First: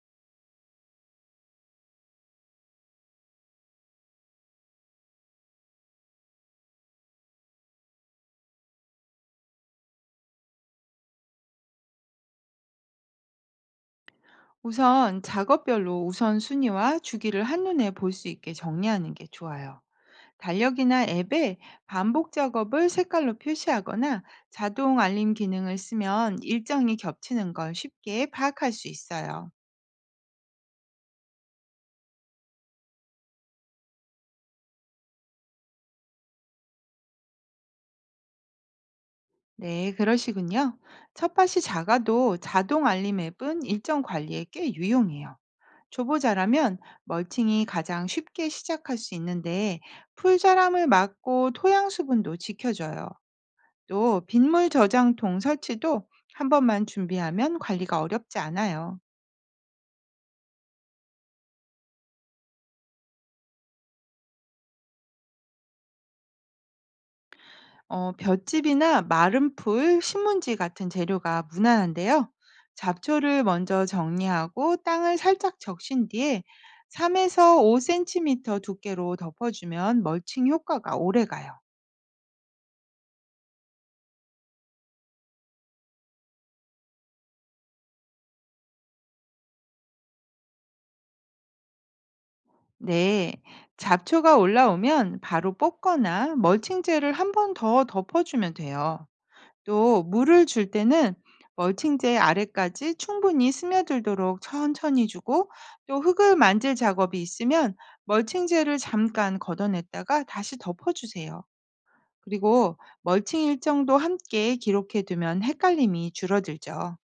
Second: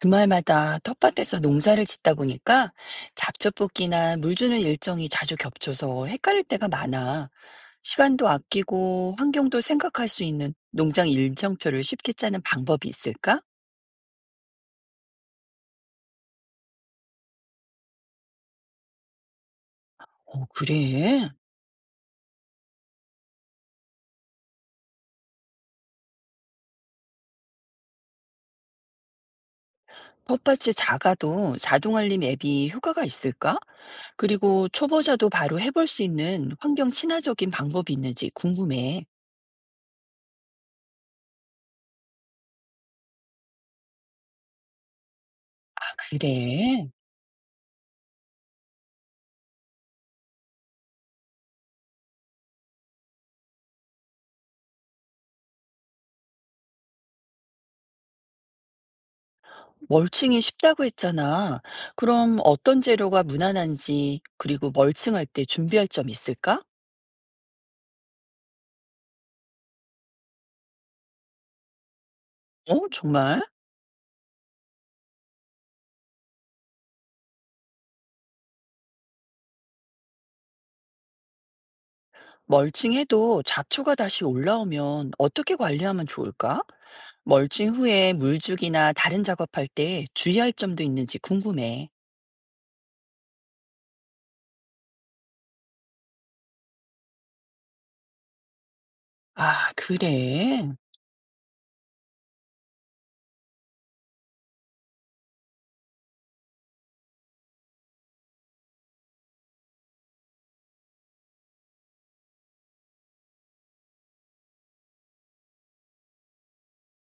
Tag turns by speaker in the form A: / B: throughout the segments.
A: 주말마다 텃밭에서 농사를 짓다 보니까 잡초뽑기나 물 주는 일정이 자주 겹쳐서 헷갈릴 때가 많아. 시간도 아끼고 환경도 생각할 수 있는 농장 일정표를 쉽게 짜는 방법이 있을까?
B: 우선 작업별로 우선순위와 주기를 한눈에 볼 수 있게 정리하는 게 좋아요.
A: 어,
B: 달력이나
A: 그래.
B: 앱에 반복 작업을 색깔로 표시하거나 자동 알림 기능을 쓰면 일정이 겹치는 걸 쉽게 파악할 수 있어요.
A: 텃밭이 작아도 자동 알림 앱이 효과가 있을까? 그리고 초보자도 바로 해볼 수 있는 환경 친화적인 방법이 있는지 궁금해.
B: 네, 그러시군요. 텃밭이 작아도 자동 알림 앱은 일정 관리에 꽤 유용해요.
A: 아,
B: 초보자라면
A: 그래.
B: 멀칭이 가장 쉽게 시작할 수 있는데 풀자람을 막고 토양 수분도 지켜줘요. 또 빗물 저장통 설치도 한 번만 준비하면 관리가 어렵지 않아요.
A: 멀칭이 쉽다고 했잖아. 그럼 어떤 재료가 무난한지, 그리고 멀칭할 때 준비할 점 있을까?
B: 볏짚이나 마른 풀, 신문지 같은 재료가 무난한데요.
A: 어, 정말?
B: 잡초를 먼저 정리하고 땅을 살짝 적신 뒤에 3에서 5cm 두께로 덮어주면 멀칭 효과가 오래 가요.
A: 멀칭해도 잡초가 다시 올라오면 어떻게 관리하면 좋을까? 멀칭 후에 물주기나 다른 작업할 때 주의할 점도 있는지 궁금해.
B: 네, 잡초가 올라오면 바로 뽑거나 멀칭제를 한 번 더 덮어주면 돼요.
A: 아,
B: 또 물을 줄
A: 그래.
B: 때는 멀칭제 아래까지 충분히 스며들도록 천천히 주고 또 흙을 만질 작업이 있으면 멀칭제를 잠깐 걷어냈다가 다시 덮어주세요. 그리고 멀칭 일정도 함께 기록해 두면 헷갈림이 줄어들죠.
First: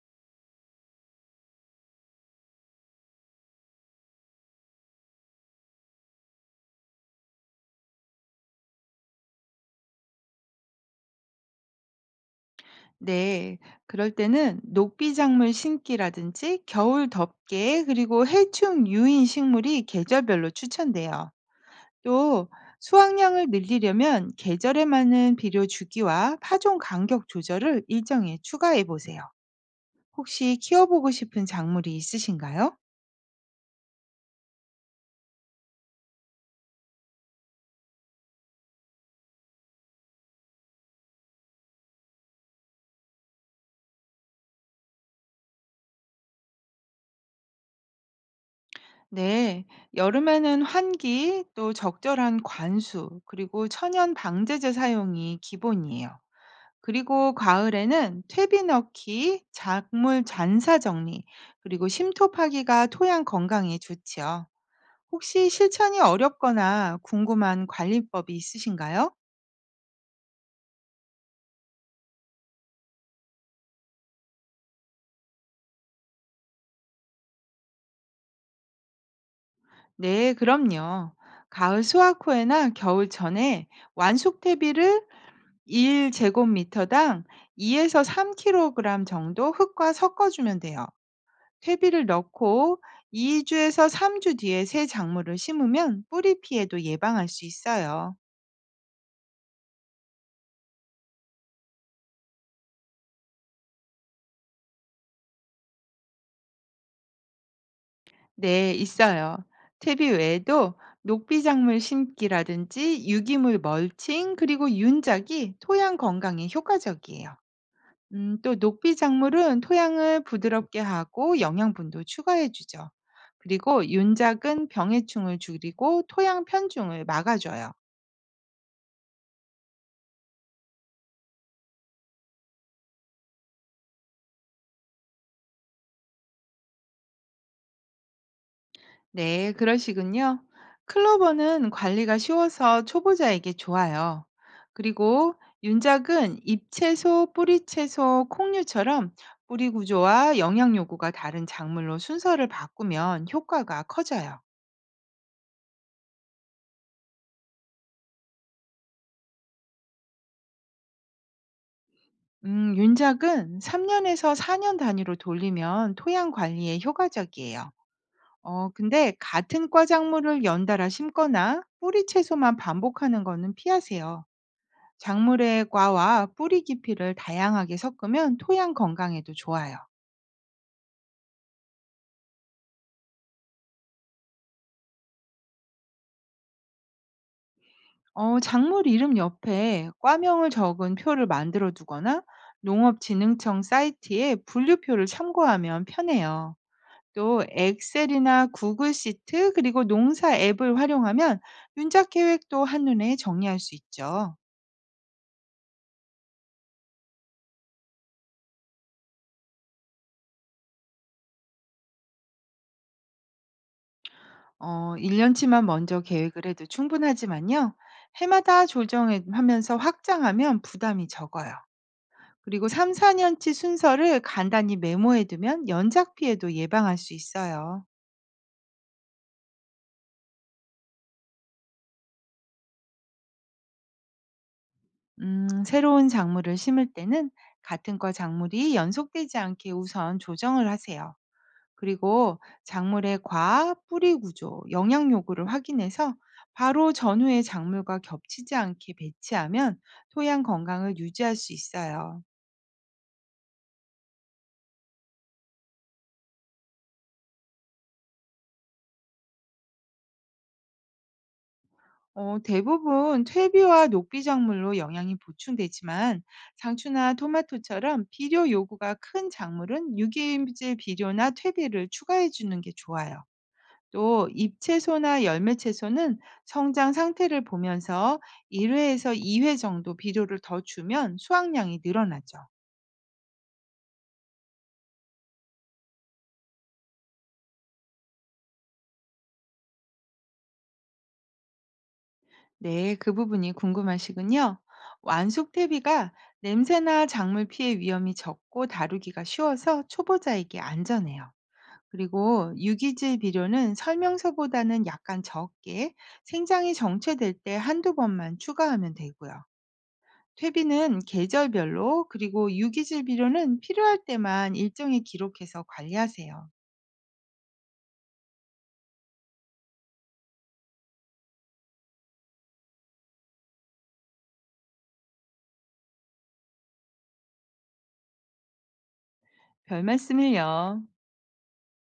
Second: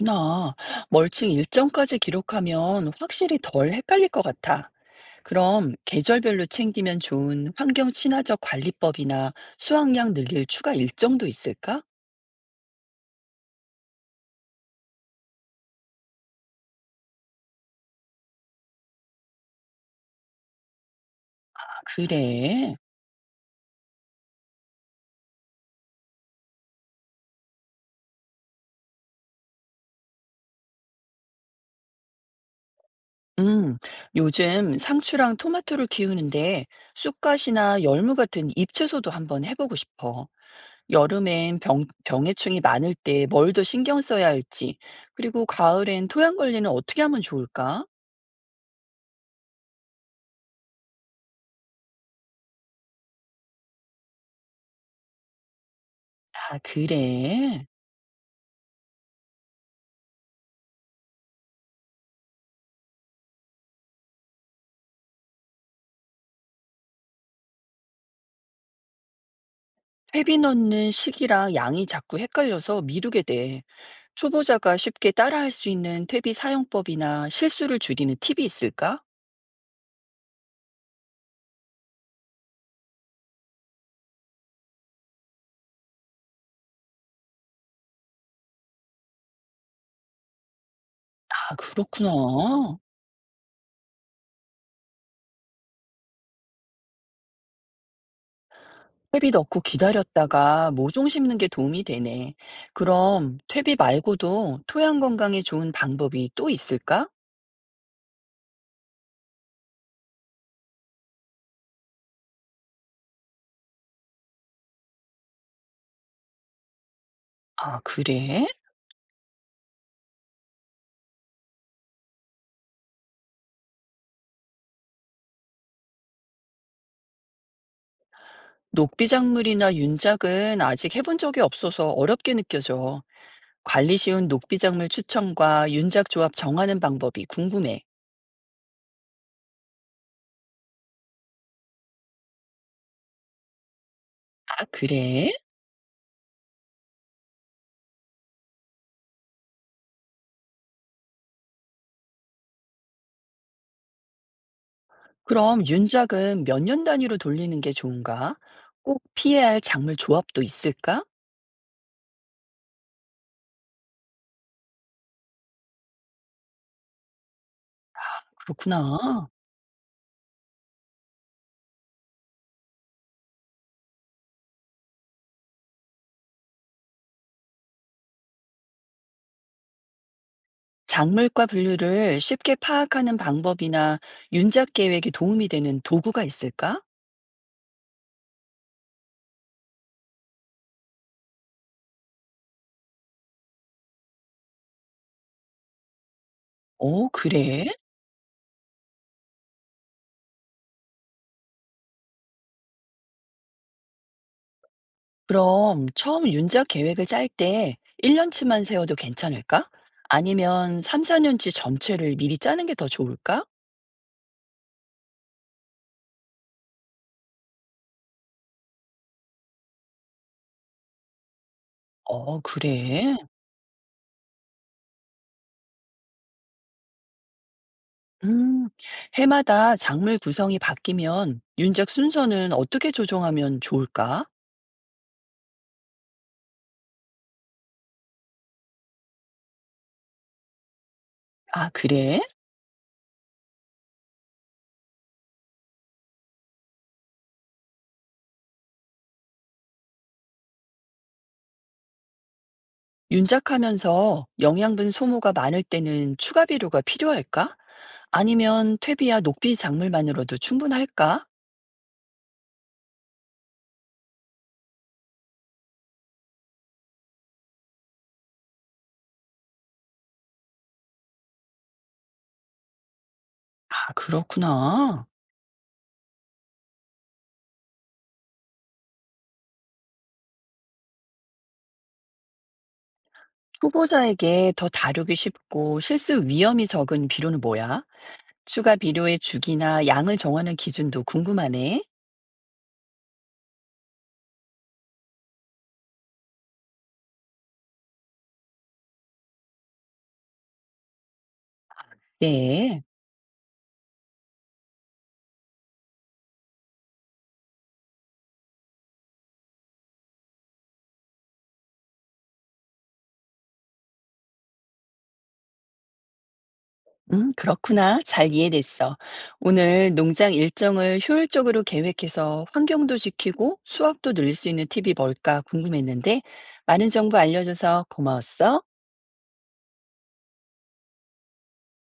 A: 나 멀칭 일정까지 기록하면 확실히 덜 헷갈릴 것 같아. 그럼 계절별로 챙기면 좋은 환경 친화적 관리법이나 수확량 늘릴 추가 일정도 있을까?
B: 네, 그럴 때는 녹비작물 심기라든지 겨울 덮개 그리고 해충 유인 식물이 계절별로 추천돼요.
A: 아,
B: 또
A: 그래.
B: 수확량을 늘리려면 계절에 맞는 비료 주기와 파종 간격 조절을 일정에 추가해 보세요. 혹시 키워보고 싶은 작물이 있으신가요?
A: 음, 요즘 상추랑 토마토를 키우는데 쑥갓이나 열무 같은 잎채소도 한번 해보고 싶어. 여름엔 병해충이 많을 때 뭘 더 신경 써야 할지, 그리고 가을엔 토양 관리는 어떻게 하면 좋을까?
B: 네, 여름에는 환기, 또 적절한 관수, 그리고 천연 방제제 사용이 기본이에요.
A: 아,
B: 그리고
A: 그래.
B: 가을에는 퇴비 넣기, 작물 잔사 정리, 그리고 심토 파기가 토양 건강에 좋지요. 혹시 실천이 어렵거나 궁금한 관리법이 있으신가요?
A: 퇴비 넣는 시기랑 양이 자꾸 헷갈려서 미루게 돼. 초보자가 쉽게 따라할 수 있는 퇴비 사용법이나 실수를 줄이는 팁이 있을까?
B: 네, 그럼요. 가을 수확 후에나 겨울 전에 완숙 퇴비를 1제곱미터당 2에서 3kg 정도 흙과 섞어주면 돼요.
A: 아,
B: 퇴비를
A: 그렇구나.
B: 넣고 2주에서 3주 뒤에 새 작물을 심으면 뿌리 피해도 예방할 수 있어요.
A: 퇴비 넣고 기다렸다가 모종 심는 게 도움이 되네. 그럼 퇴비 말고도 토양 건강에 좋은 방법이 또 있을까?
B: 네, 있어요. 퇴비 외에도 녹비 작물 심기라든지 유기물 멀칭 그리고 윤작이 토양 건강에 효과적이에요.
A: 아, 그래?
B: 또 녹비 작물은 토양을 부드럽게 하고 영양분도 추가해 주죠. 그리고 윤작은 병해충을 줄이고 토양 편중을 막아줘요.
A: 녹비작물이나 윤작은 아직 해본 적이 없어서 어렵게 느껴져. 관리 쉬운 녹비작물 추천과 윤작 조합 정하는 방법이 궁금해.
B: 네, 그러시군요. 클로버는 관리가 쉬워서 초보자에게 좋아요.
A: 아, 그래?
B: 그리고 윤작은 잎채소, 뿌리채소, 콩류처럼 뿌리 구조와 영양 요구가 다른 작물로 순서를 바꾸면 효과가 커져요.
A: 그럼 윤작은 몇 년 단위로 돌리는 게 좋은가? 꼭 피해야 할 작물 조합도 있을까?
B: 윤작은 3년에서 4년 단위로 돌리면 토양 관리에 효과적이에요. 근데
A: 그렇구나.
B: 같은 과 작물을 연달아 심거나 뿌리 채소만 반복하는 거는 피하세요. 작물의 과와 뿌리 깊이를 다양하게 섞으면 토양 건강에도 좋아요.
A: 작물과 분류를 쉽게 파악하는 방법이나 윤작 계획에 도움이 되는 도구가 있을까?
B: 작물 이름 옆에 과명을 적은 표를 만들어 두거나 농업진흥청 사이트에 분류표를 참고하면 편해요.
A: 어,
B: 또
A: 그래?
B: 엑셀이나 구글 시트 그리고 농사 앱을 활용하면 윤작 계획도 한눈에 정리할 수 있죠.
A: 그럼 처음 윤작 계획을 짤 때 1년치만 세워도 괜찮을까? 아니면 3, 4년치 전체를 미리 짜는 게 더 좋을까?
B: 1년치만 먼저 계획을 해도 충분하지만요. 해마다 조정하면서 확장하면 부담이 적어요.
A: 어,
B: 그리고 3,
A: 그래.
B: 4년치 순서를 간단히 메모해두면 연작 피해도 예방할 수 있어요.
A: 음, 해마다 작물 구성이 바뀌면 윤작 순서는 어떻게 조정하면 좋을까?
B: 새로운 작물을 심을 때는 같은 과 작물이 연속되지 않게 우선 조정을 하세요.
A: 아, 그래?
B: 그리고 작물의 과 뿌리 구조, 영양 요구를 확인해서 바로 전후에 작물과 겹치지 않게 배치하면 토양 건강을 유지할 수 있어요.
A: 윤작하면서 영양분 소모가 많을 때는 추가 비료가 필요할까? 아니면 퇴비야 녹비 작물만으로도 충분할까?
B: 대부분 퇴비와 녹비 작물로 영양이 보충되지만 상추나 토마토처럼 비료 요구가 큰 작물은 유기질 비료나 퇴비를 추가해 주는 게 좋아요.
A: 아,
B: 또
A: 그렇구나.
B: 잎채소나 열매채소는 성장 상태를 보면서 1회에서 2회 정도 비료를 더 주면 수확량이 늘어나죠.
A: 초보자에게 더 다루기 쉽고 실수 위험이 적은 비료는 뭐야? 추가 비료의 주기나 양을 정하는 기준도 궁금하네.
B: 네, 그 부분이 궁금하시군요. 완숙태비가 냄새나 작물 피해 위험이 적고 다루기가 쉬워서 초보자에게 안전해요. 그리고
A: 네.
B: 유기질 비료는 설명서보다는 약간 적게 생장이 정체될 때 한두 번만 추가하면 되고요. 퇴비는 계절별로 그리고 유기질 비료는 필요할 때만 일정히 기록해서 관리하세요.
A: 그렇구나. 잘 이해됐어. 오늘 농장 일정을 효율적으로 계획해서 환경도 지키고 수확도 늘릴 수 있는 팁이 뭘까 궁금했는데, 많은 정보 알려줘서 고마웠어.
B: 별 말씀을요.